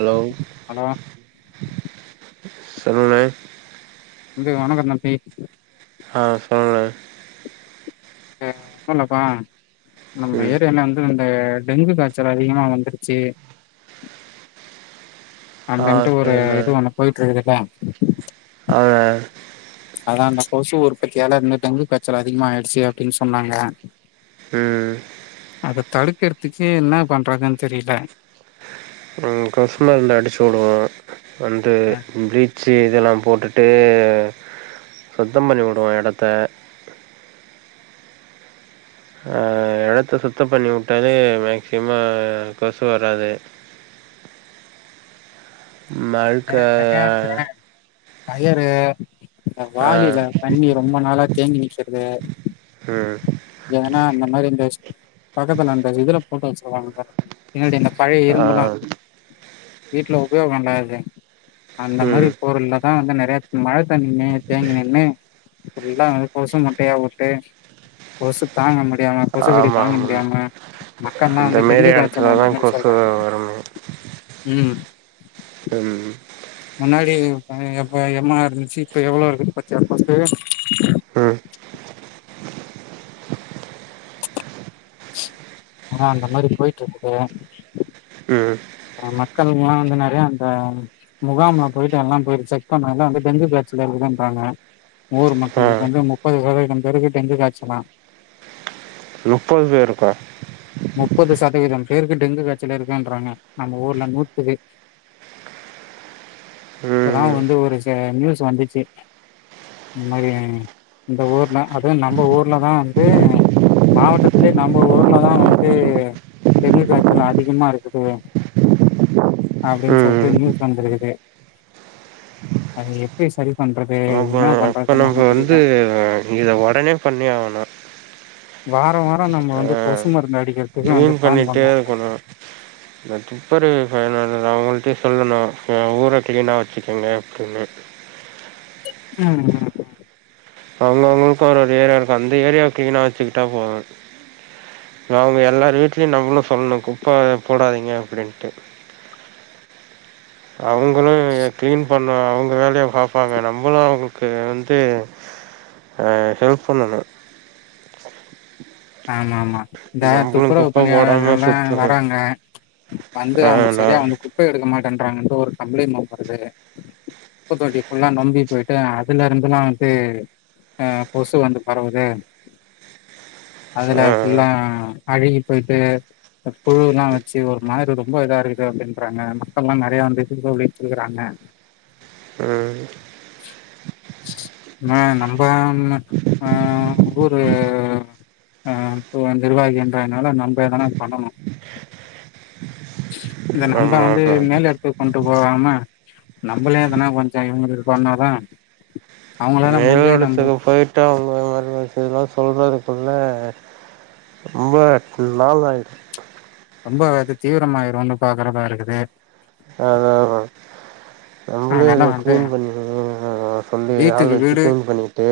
Hello hello சொல்லுணே தம்பி வணக்கோ தம்பி ஆ சொல்லுணே அ ஒன்னூல்லப்பா நம்ம ம் ஏரியால வந்து ஆ டெங்கு காச்சல் அதிகமா வந்துருச்சு ஆ அந்தன்ட்டு ஒரு சேரிண்ணே இது ஒன்னு போயிட்ருக்குது வா ஆ அதா அந்த கொசு உற்பத்தியாலருந்து டெங்கு காச்சல் அதிகமா ஆயிடுச்சு அப்டின்னு சொன்னாங்க ம் அத தடுக்றதுக்கு என்ன பண்றதுன் தெரீல ம் கொசு மருந்து அடிச்சு விடுவோ வந்து அஹ் ப்ளீச்சு இதெல்லா போட் டுட்டு சுத்தம் பண்ணி விடுவோ எடத்த ஆ எடத்த சுத்தம் பண்ணி உட்டாலே மேக்சிமோ கொசு வராது மழ்க்கயா அயரு இந்த வாளியில தண்ணி ரொம்போ நாளா தேங்கி நிக்கிறது ம் ஏனா அந்த மாரி இந்த பக்கத்துல அந்த இதுலப் போட்டோஸ் போட்றாங்க பார்றா [unintelligible] ஆ வீட்ல உபயோகோ பண்றது அந்த மாரி ம் பொருள்ல தா வந்து நற் [unintelligible] தண்ணிய தேங்கண்ணே இப்டிலா கொசு முட்டைய உட்டு கொசு தாங்க மட் முடியாம கொசுகடி ஆமா தாங்க ஆமா முடியாம மக்கள்ல்லா இந்த வந்து மாரி டெங்கு காய்ச்சல் எடத்துலதா வந்த மாரி கொசு சொல்றாங்க வருமே உம் உம் முன்னாடி எம் ஆர் இன்ச்சு இப்ப எவ்ளோ இருக்கு பாத்தியா [unintelligible] ம் ஆ அந்த மாதிரி போயிட்டுருக்கு பிரதர். ம் மக்கள் எல்லா வந்து நெறயா அந்த முகாம்ல போயிட்டு எல்லா போயிட்டு செக் பண்ணதுல வந்து டெங்கு காய்ச்சல இருக்குதுன்றாங்க, நூறு ஆ மக்கள்க்கு வந்து முப்பது சதவீதம் பேருக்கு டெங்கு காய்சலாம். முப்பது பேருக்கா? முப்பது சதவீதம் பேருக்கு டெங்கு காய்ச்சலா இருக்குன்றாங்க, நம்ம ஊர்ல நூத்து பே , இப்பதான் ம் வந்து ஒரு ச நியூஸ் வந்துச்சு இந்த மாரி இந்த ஊர்ல அதுவும் நம்ப ஊர்ல தான் வந்து மாவட்டத்திலயே நம்ப ஊர்லதான் வந்து டெங்கு காய்ச்சல் அதிகமா இருக்குது அப்டின் சொல்ட்டு ம் நியூஸ் வந்திருக்கு, அது எப்டி சரி பண்றது என்ன பண்றது இப்ப வந்து இத உடனே பண்ணி ஆவணும். வாரம் வாரம் நம்ம வந்து கொசு மருந்து அடிக் கிளீன் பண்ணிட்டே இருக்கணும், இந்த துப்பரு பணி அத அவங்கள்ட்டே சொல்லணும், ஊர கிளீனா வச்சுக்கிங்க அப்டின்னு. ம் ம் ம் அவங்க அவங்களுக்கான ஏரியா இருக்கும், அந்த ஏரியாவ கிளீனா வச்சுக்கிட்டா போது, அவங்க எல்லார் வீட்லியும் நம்மளும் சொல்ணும் குப்ப போடாதீங்க அப்டின்ட்டு. அவங்களும் கிளீன் பண்ண அவங்க வேலயா அவங்க பாப்பாங்க, நம்மளும் அவங்களுக்கு வந்து அ ஹெல்ப் பண்ணணு. ஆமா, ஆமா. இந்த நம்மளு துப்புரவு குப்ப போடாம பணியாளர்களெல்லா சுத்தணு வராங்க, வந்து ஆ அவங்க சரியா நான் அவங்க குப்பய எடுக்க மாட்ட பண்றாங்கன்ட்டு ஒரு கம்ப்ளைன் வருது, குப்பத்தொட்டி ஃபுல்லா நொம்பி போயிட்டு அதுலருந்துல்லா வந்து, அ கொசு வந்து பரவுது. அதுல ஆ ஃபுல்லா அழுகி போயிட்டு புழுலா வச்சு ஒரு மாரி ரொம்ப இதா இருக்குது அப்டின்றாங்க, மக்கள் லா நெறய வந்து [unintelligible] றாங்க, ம் நா நம்ப வந்து ஆ ஊரு அ இப்ப நிர்வாகி என்றனால நம்ப எதனா பண்ணணு. இத நம்ப ஆமா வந்து ஆமா மேலெடுத்து கொண்டு போகாம, நம்மளேதுனா கொஞ்ச இவங்களுக்கு பண்ணாதா அவங்களால முடிஞ்ச நம்ப இதலா சொல்றதுக்குள்ள நாளாய்டு ரொம்ப அது தீவிரமாயிருனு பாக்குறதா இருக்குது. அதா அதா நம்மளே அதனால அத வந்து க்ளீன் பண்ணி சொல்லி ஆள் வீட்டுக்கு வச்சு வீடு கிளீன் பண்ணிட்டு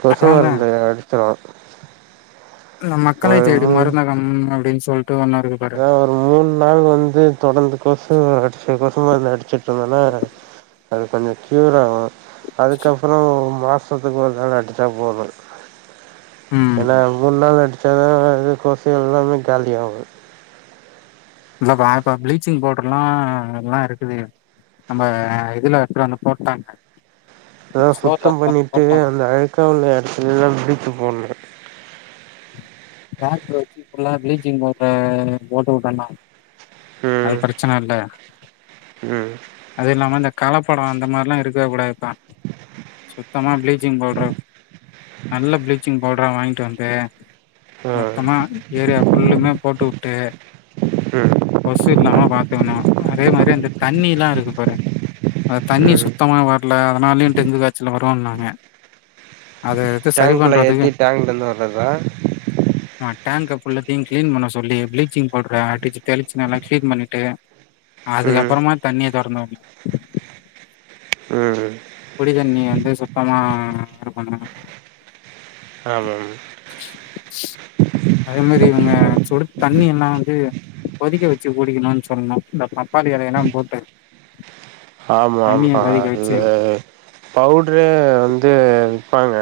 கொசு அதாதா மருந்து அடிச்சோ நம் மக்களை தேடி மருந்தகம் அப்டின்னு சொல்ட்டு ஒன்னு இருக்கு பாரு அதா ஒரு மூணு நாள் வந்து தொடர்ந்து கொசு அடிச்சாதா கொசு மருந்து அடிச்சோ சொன்னோனா, அது கொஞ்சோ கியூர் ஆவு அதுக்கப்பறோ மாச சத்துக்கு ஒரு தடவ அடிச்சா போது ம் ஏனா மூன் நாள் அடிச் சதா [unintelligible] இது கொசு எல்லாமே காலியாவு. இல்ல பா இப்ப பிளீச்சிங் பவுட்ரு லா எல்லா இருக்குது, நம்ப [unintelligible] இதுல எடுத்துட் வந்து போட்டாங்க. அதா ஸ்டோர்ல சுத்தம் எடுத்துட்டு வந்து பண்ணிட்டு போட்டாங்க அந்த அழுக்கா உள்ள எடத்துல லா பிளீச்சிங் போண்ணு. வாட்ரு வச்சு ஃபுல்லா ப்ளீச்சிங் பவ்ட்ர போட்டுவுட்டோனா அது ம் ப்ரெச்சன இல்ல, ம் அது இல்லாம இந்த கலப்படோ அந்த மார்லா இருக்க கூடாதுப்பா, சுத்தமா ப்ளீச்சிங் பவுட்ரு, நல்ல ப்ளீச்சிங் பவ்ட்ரா வாங்ட்டு வந்து ஆ மொத்தமா ஏரியா ஃபுல்லுமே போட்டுவுட்டு ம் கொசு இல்லாம பாத்துக்குணு, அதே மாரி அந்த தண்ணி லா இருக்கு பாரு, அந்த தண்ணி ம் சுத்தமா வர்ல அதனாலயு டெங்கு காச்சல் வரோனாங்க டேங்க்ல ஏத்தி டேங்க்லேந்து வர்றதா? அ டேங்க் ஃபுல்லத்தியு க்ளீன் பண்ண சொல்லி ப்ளீச்சிங் பவ்ட்ர அடிச்சு தெளிச் சு நல்லா க்ளீன் பண்ணிட்டு, ம் அதுக்கப்பறமா தண்ணிய தொறந்துவுட்னு. ம் குடி தண்ணி வந்து சுத்தமா அ இருக்கணு ஆமாம் அதே மாரி இவங்க சுடு தண்ணி எல்லா வந்து கொதிக்க வெச்சு குடிக்கனுன் சொல்ணு இந்த பப்பாளி எலையலா போட்டு ஆமா ஆமா தண்ணிய ஆ கொதிக்க இது வச்சு பவ்ட்ரே வந்து ப்பாங்க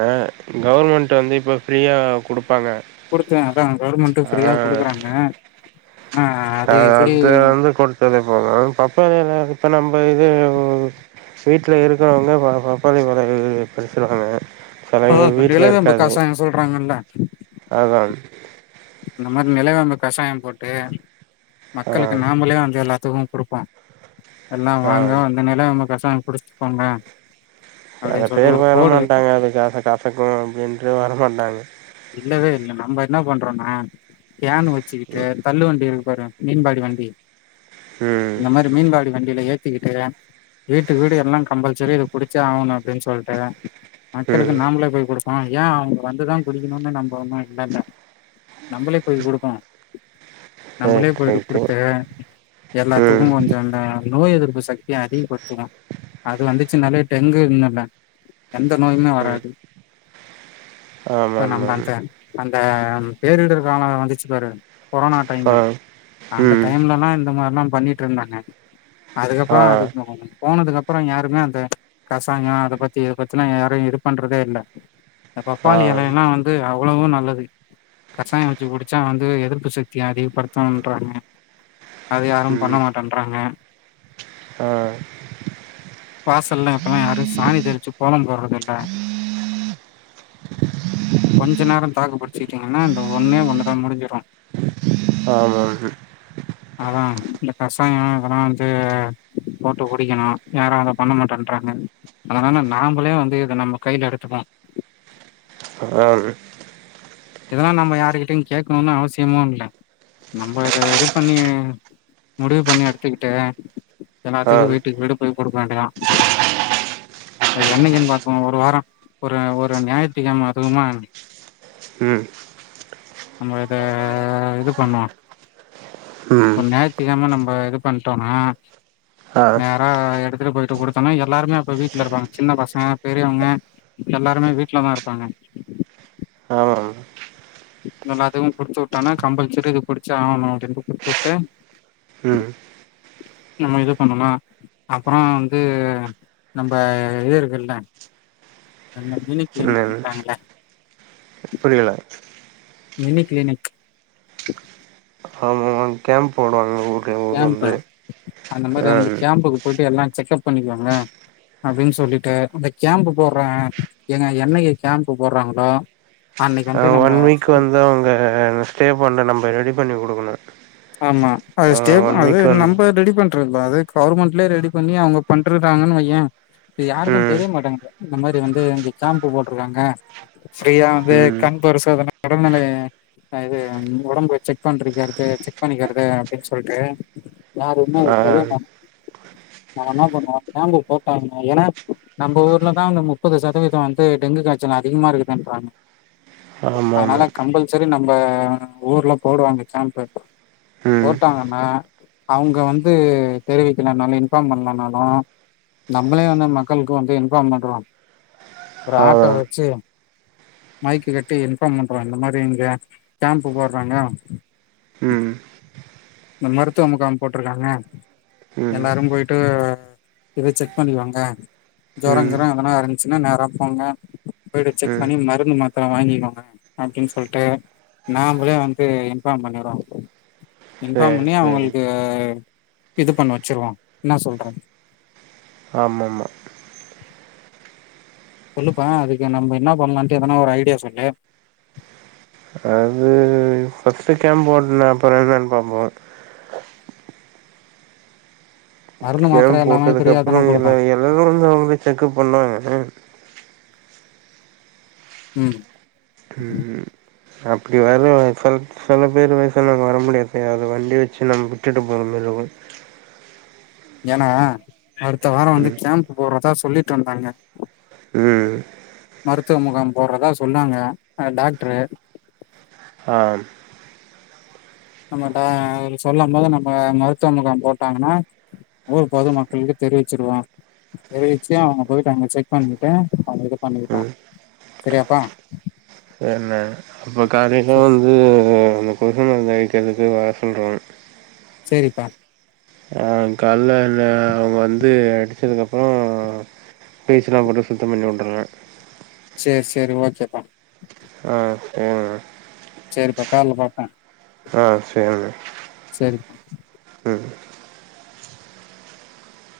கவுர்மெண்ட் வந்து இப்ப ஃப்ரீயா குடுப் குடுத்தே அதா கவுர்மெண்ட்டு ஃப்ரீயா குடுக்குறாங்க ஆனா அ அது எப்டி அந்த வந்து கொடுத்ததே போது பப்பாளி எல இப்ப நம்ப இதுவ் வீட்ல இருக்கிறவங்க பா பாப்பாளி பழ [unintelligible] பறிச்சுடுவாங்க அதா இப்ப நிலவேம்பு காசாயு சொல்றாங்கல்ல அதான் அந்த மாரி நிலவேம்பு கஷாயம் போட்டு ஆ மக்களுக்கு நாமளே வந்து எல்லாத்துக்கும் குடுப்போ எல்லா ஆ வாங்க வந்து நிலவேம்பு கசாய குடிச்சிட்டுபோங்க செல பேர் வரமாட்டாங்க அதுக்காக கசக்கும் அப்டின்ட்டு வரமாட்டாங்க [unintelligible] நம்ப என்ன பண்றோனா கேன்னு வச் ச்சுக்கிட்டு தள்ளு வண்டி இருக் வரு மீன்பாடி வண்டி ம் அந்த மாரி மீன்பாடி வண்டில ஏத்திக்கிட்டு வீட்டு வீடு எல்லா கம்பல்செரி இத குடிச்சே ஆகணு அப்டின் சொல்ட்டு மக்களுக்கு ம் நாமளே போய் குடுப்போ ஏ அவ்ங்க வந்துதா குடிக்கணுன்னு நம்ப ஒன்னு இல்லல்ல நம்பளே போய் குடுப்போம் நம்பளே ரைட் போயிட்டு ரைட்டு குடுத்து ம் எல்லாத்துக்கும் கொஞ்ச அந்த நோய் எதிர்ப்பு சக்திய அதிகப்படுத்துவோ அது வந்துச்சு நாலே டெங்குன்னு இல்ல எந்த நோயுமே ம் வராது இப்ப நம்ம ஆமாமாம் அந்த அந்த பேரிடர் கால வந்துச்சு பாரு கொரோனா ஆ டைமு அந்த ம் டைம்லலா இந்த மார்லா பண்ணிட்ருந்தாங்க அதுக்கப்ற ஆ அது மோ போனதுக்கப்ற யாருமே அந்த கசாயம் அத பத்தி இத பத்திலா யாரு இது பண்றதே இல்ல இந்த ஆ பப்பாளி எலைலா வந்து அவ்ளவும் நல்லது கசாயம் வச்சு குடிச்சா வந்து எதிர்ப்பு சக்தி அதிகப்படுத்துன்றாங்க அது யாரும் பண்ண ம் மாட்டன்றாங்க ஆ வாசல்ல இப்பலா யாரு சாணி தெளிச்சு கோலம் போட்றதில்ல கொஞ்ச நேர தாக்குப்புடிச்சுட்டீங்கனா இந்த ஒ ஒன்னே ஒன்னுதான் முடிஞ்சிரு ஆமாம் அதா இந்த கசாயம் இதெல்லா வந்து போட்டு குடிக்கணு யாரு அத பண்ண மாட்டேன்றாங்க அதனால நாம்பளே வந்து இத நம்ம கையல எடுத்துப்போம் தராது இதெல்லா நம்ம யாருகிட்டையு கேட்கணுன்னு அவசியமு இல்ல நம்ம இத இது பண்ணி முடிவு பண்ணி எடுத்துக்கிட்டு எல்லாத்துக்கு ஆம் வீட்டுக்கு வீடு போய் குடுக்க வேண்டியதா அது என்னைக்குன்னு பாப்போ ஒரு வாரம் ஒரு ஒரு ஞாய்த்துக்கெழம அதுவுமா ம் நம்ம இத இது பண்ணுவோ ம் ஒரு ஞாய்த்துக்கெழம நம்ப இது பண்ட்டோனா ஆ நேரா எடுத்துட்டு போய்ட்டு குடுத்தோனா எல்லாருமே அப்ப வீட்ல இருப்பாங்க சின்ன பசங்க பெரியவ்ங்க எல்லாருமே வீட்லதா இருப்பாங்க ஆமாம் எல்லாத்துக்கும் குடுத்து விட்டானா கம்பல்சரி இது குடிச்சு ஆகணு அப்டின்ட்டு குடுத்துட்டு ம் நம்ம இது பண்ணோமா அப்றம் வந்து நம்ப இது இருக்குள்ள அந்த மினி பேபிக்கு ம் கட்றாங்கள்ல புரியல மினி க்ளினிக் ஆமாமா கேம்ப் போடுவாங்க ஊர்ல ஊர் கேம்பு வந்து அந்த மாரி ஆ அந்த கேம்புக்கு போயிட்டு எல்லா செக்கப் பண்ணிக்குவாங்க அப்டின் சொல்ட்டு அந்த கேம்பு போட்ற ஏங்க என்னைக்கு கேம்பு போட்றாங்களோ அன்னைக்கு வந் ஆ ஒன் வீக் வந்து அங்க ஸ்டே பண்ணி நம்ப ரெடி பண்ணி குடுக் க்கனு ஆமா அது ஸ்டேப் அது நம்ப ரெடி பண் ட்ற கூடாது கவுர்மண்ட்லே ரெடி பண்ணி அவ்ங்க பண்றடாங்கன் வையே இது யாருக்கு ம் தெரிய மாட்டேங்குது இந்த மாரி வந்து அங்கே கேம்பு போட்ருக்காங்க ஸ்ரீகாந்து ம் கண் பரிசோதனை ஒடம்புநிலைய அஹ் இது அம் ஒடம்பு செக் பண்றக்கடுத்து செக் பண்ணிக்கிறது அப்டின் சொல்ட்டு யாருமே ஆ தெரிய மாட் நம்ம என்னா பண்ணுவோ கேம்பு போட்டாங்க ஏனா நம்ப ஊர்லதா அந்த முப்பது சதவீத வந்து டெங்கு காய்ச்சல் அதிகமா இருக்குதுன்றாங்க ஆமாமா அதனால கம்பல்சரி நம்ப ஊர்ல போடுவாங்க கேம்பு ம் போட்டாங்கனா அவ்ங்க வந்து தெரிவிக்கலனாலு இன்ஃபார்ம் பண்ணலனாலு நம்மளே வந்து அந் மக்களுக்கு வந்து இன்ஃபார்ம் பண்றோ ஒரு ஆட்டோ ஆமாம் வெச்சு மைக்கு கட்டி இன்ஃபார்ம் பண்றோ இந்த மாரி இங்க கேம்ப்பு போட்றாங்க ம் இந்த மருத்துவ முகாம் போட்ருக்காங்க ம் எல்லாரு போயிட்டு இத செக் பண்ணிவாங்க ம் ஜொரங்கிறோ எதனா இருந்துச்சுனா நேரா போங்க போயிட்டு செக் ம் பண்ணி மருந்து மாத்தர வாங்கிக்கோங்க அப்டின் சொல்ட்டு நாமளே வந்ட்டு இன்ஃபார்ம் பண்ணிறோ இன்ஃபார்ம் சேரி பண்ணி சேரி அவ்ங்களுக்கு இது பண்ண வச்சிருவோ என்ன சொல்ற ஆமாம்மா சொல்லுப்பா அதுக்கு நம்ப என்ன பண்லான்ட்டு எதனா ஒரு ஐடியா சொல்லு இது ஃபஸ்ட்டு கேம்ப் போட்னு அப்பற என்னன் பாப்போ மருந்து கேம் மாத்திர எல்லாமே போட்டதுக்கு ஃப்ரீயா அப்புற தான எல்ல குடுப்பாங்க. எல்லாரும் வந்து அவங்ள செக்கப் பண்ணுவாங்க ம் ம் அப்டி [unintelligible] சில பேர் வயசனவங்க வர முடியாது அது வண்டி வச்சு நம்ம விட்டுட்டு போற மாறி இருக்கு ஏன்னா அடுத்த வார வந்து ம் கேம்ப் போடுறதா சொல்லிட்டு இருந்தாங்க ம் மருத்துவ முகாம் போடுறதா சொன்னாங்க டாக்ட்ரு ஆ நம்மட்ட சொல்லும் போது நம்ம மருத்துவ முகாம் போட்டாங்னா ஊர் பொது மக்களுக்கு தெரிவிச்சிருவோ தெரிவிச்சு அவங்க போய்ட்டு அங்க செக் பண்ணிட்டு அவங்க இது பண்ணிக்கிட்டு ம் சரியாப்பா இப்போ காலைல சே வந்து அந்த கொசு மருந்து அடிக்கிறதுக்கு வர சொல்றாங்க சரிப்பா ஆஹ் கல்லன் ஹ அவங்க வந்து அடிச்சத்துக்கப்றோ பீஸ்ல போட்டு சுத்த பண்ணிவுட்டுற சரி சரி ஓகேப்பா ஆஹ் [unintelligible] சரிப்பா கால்ல பாப்பேன் ஆஹ் சரினா சரிப்பா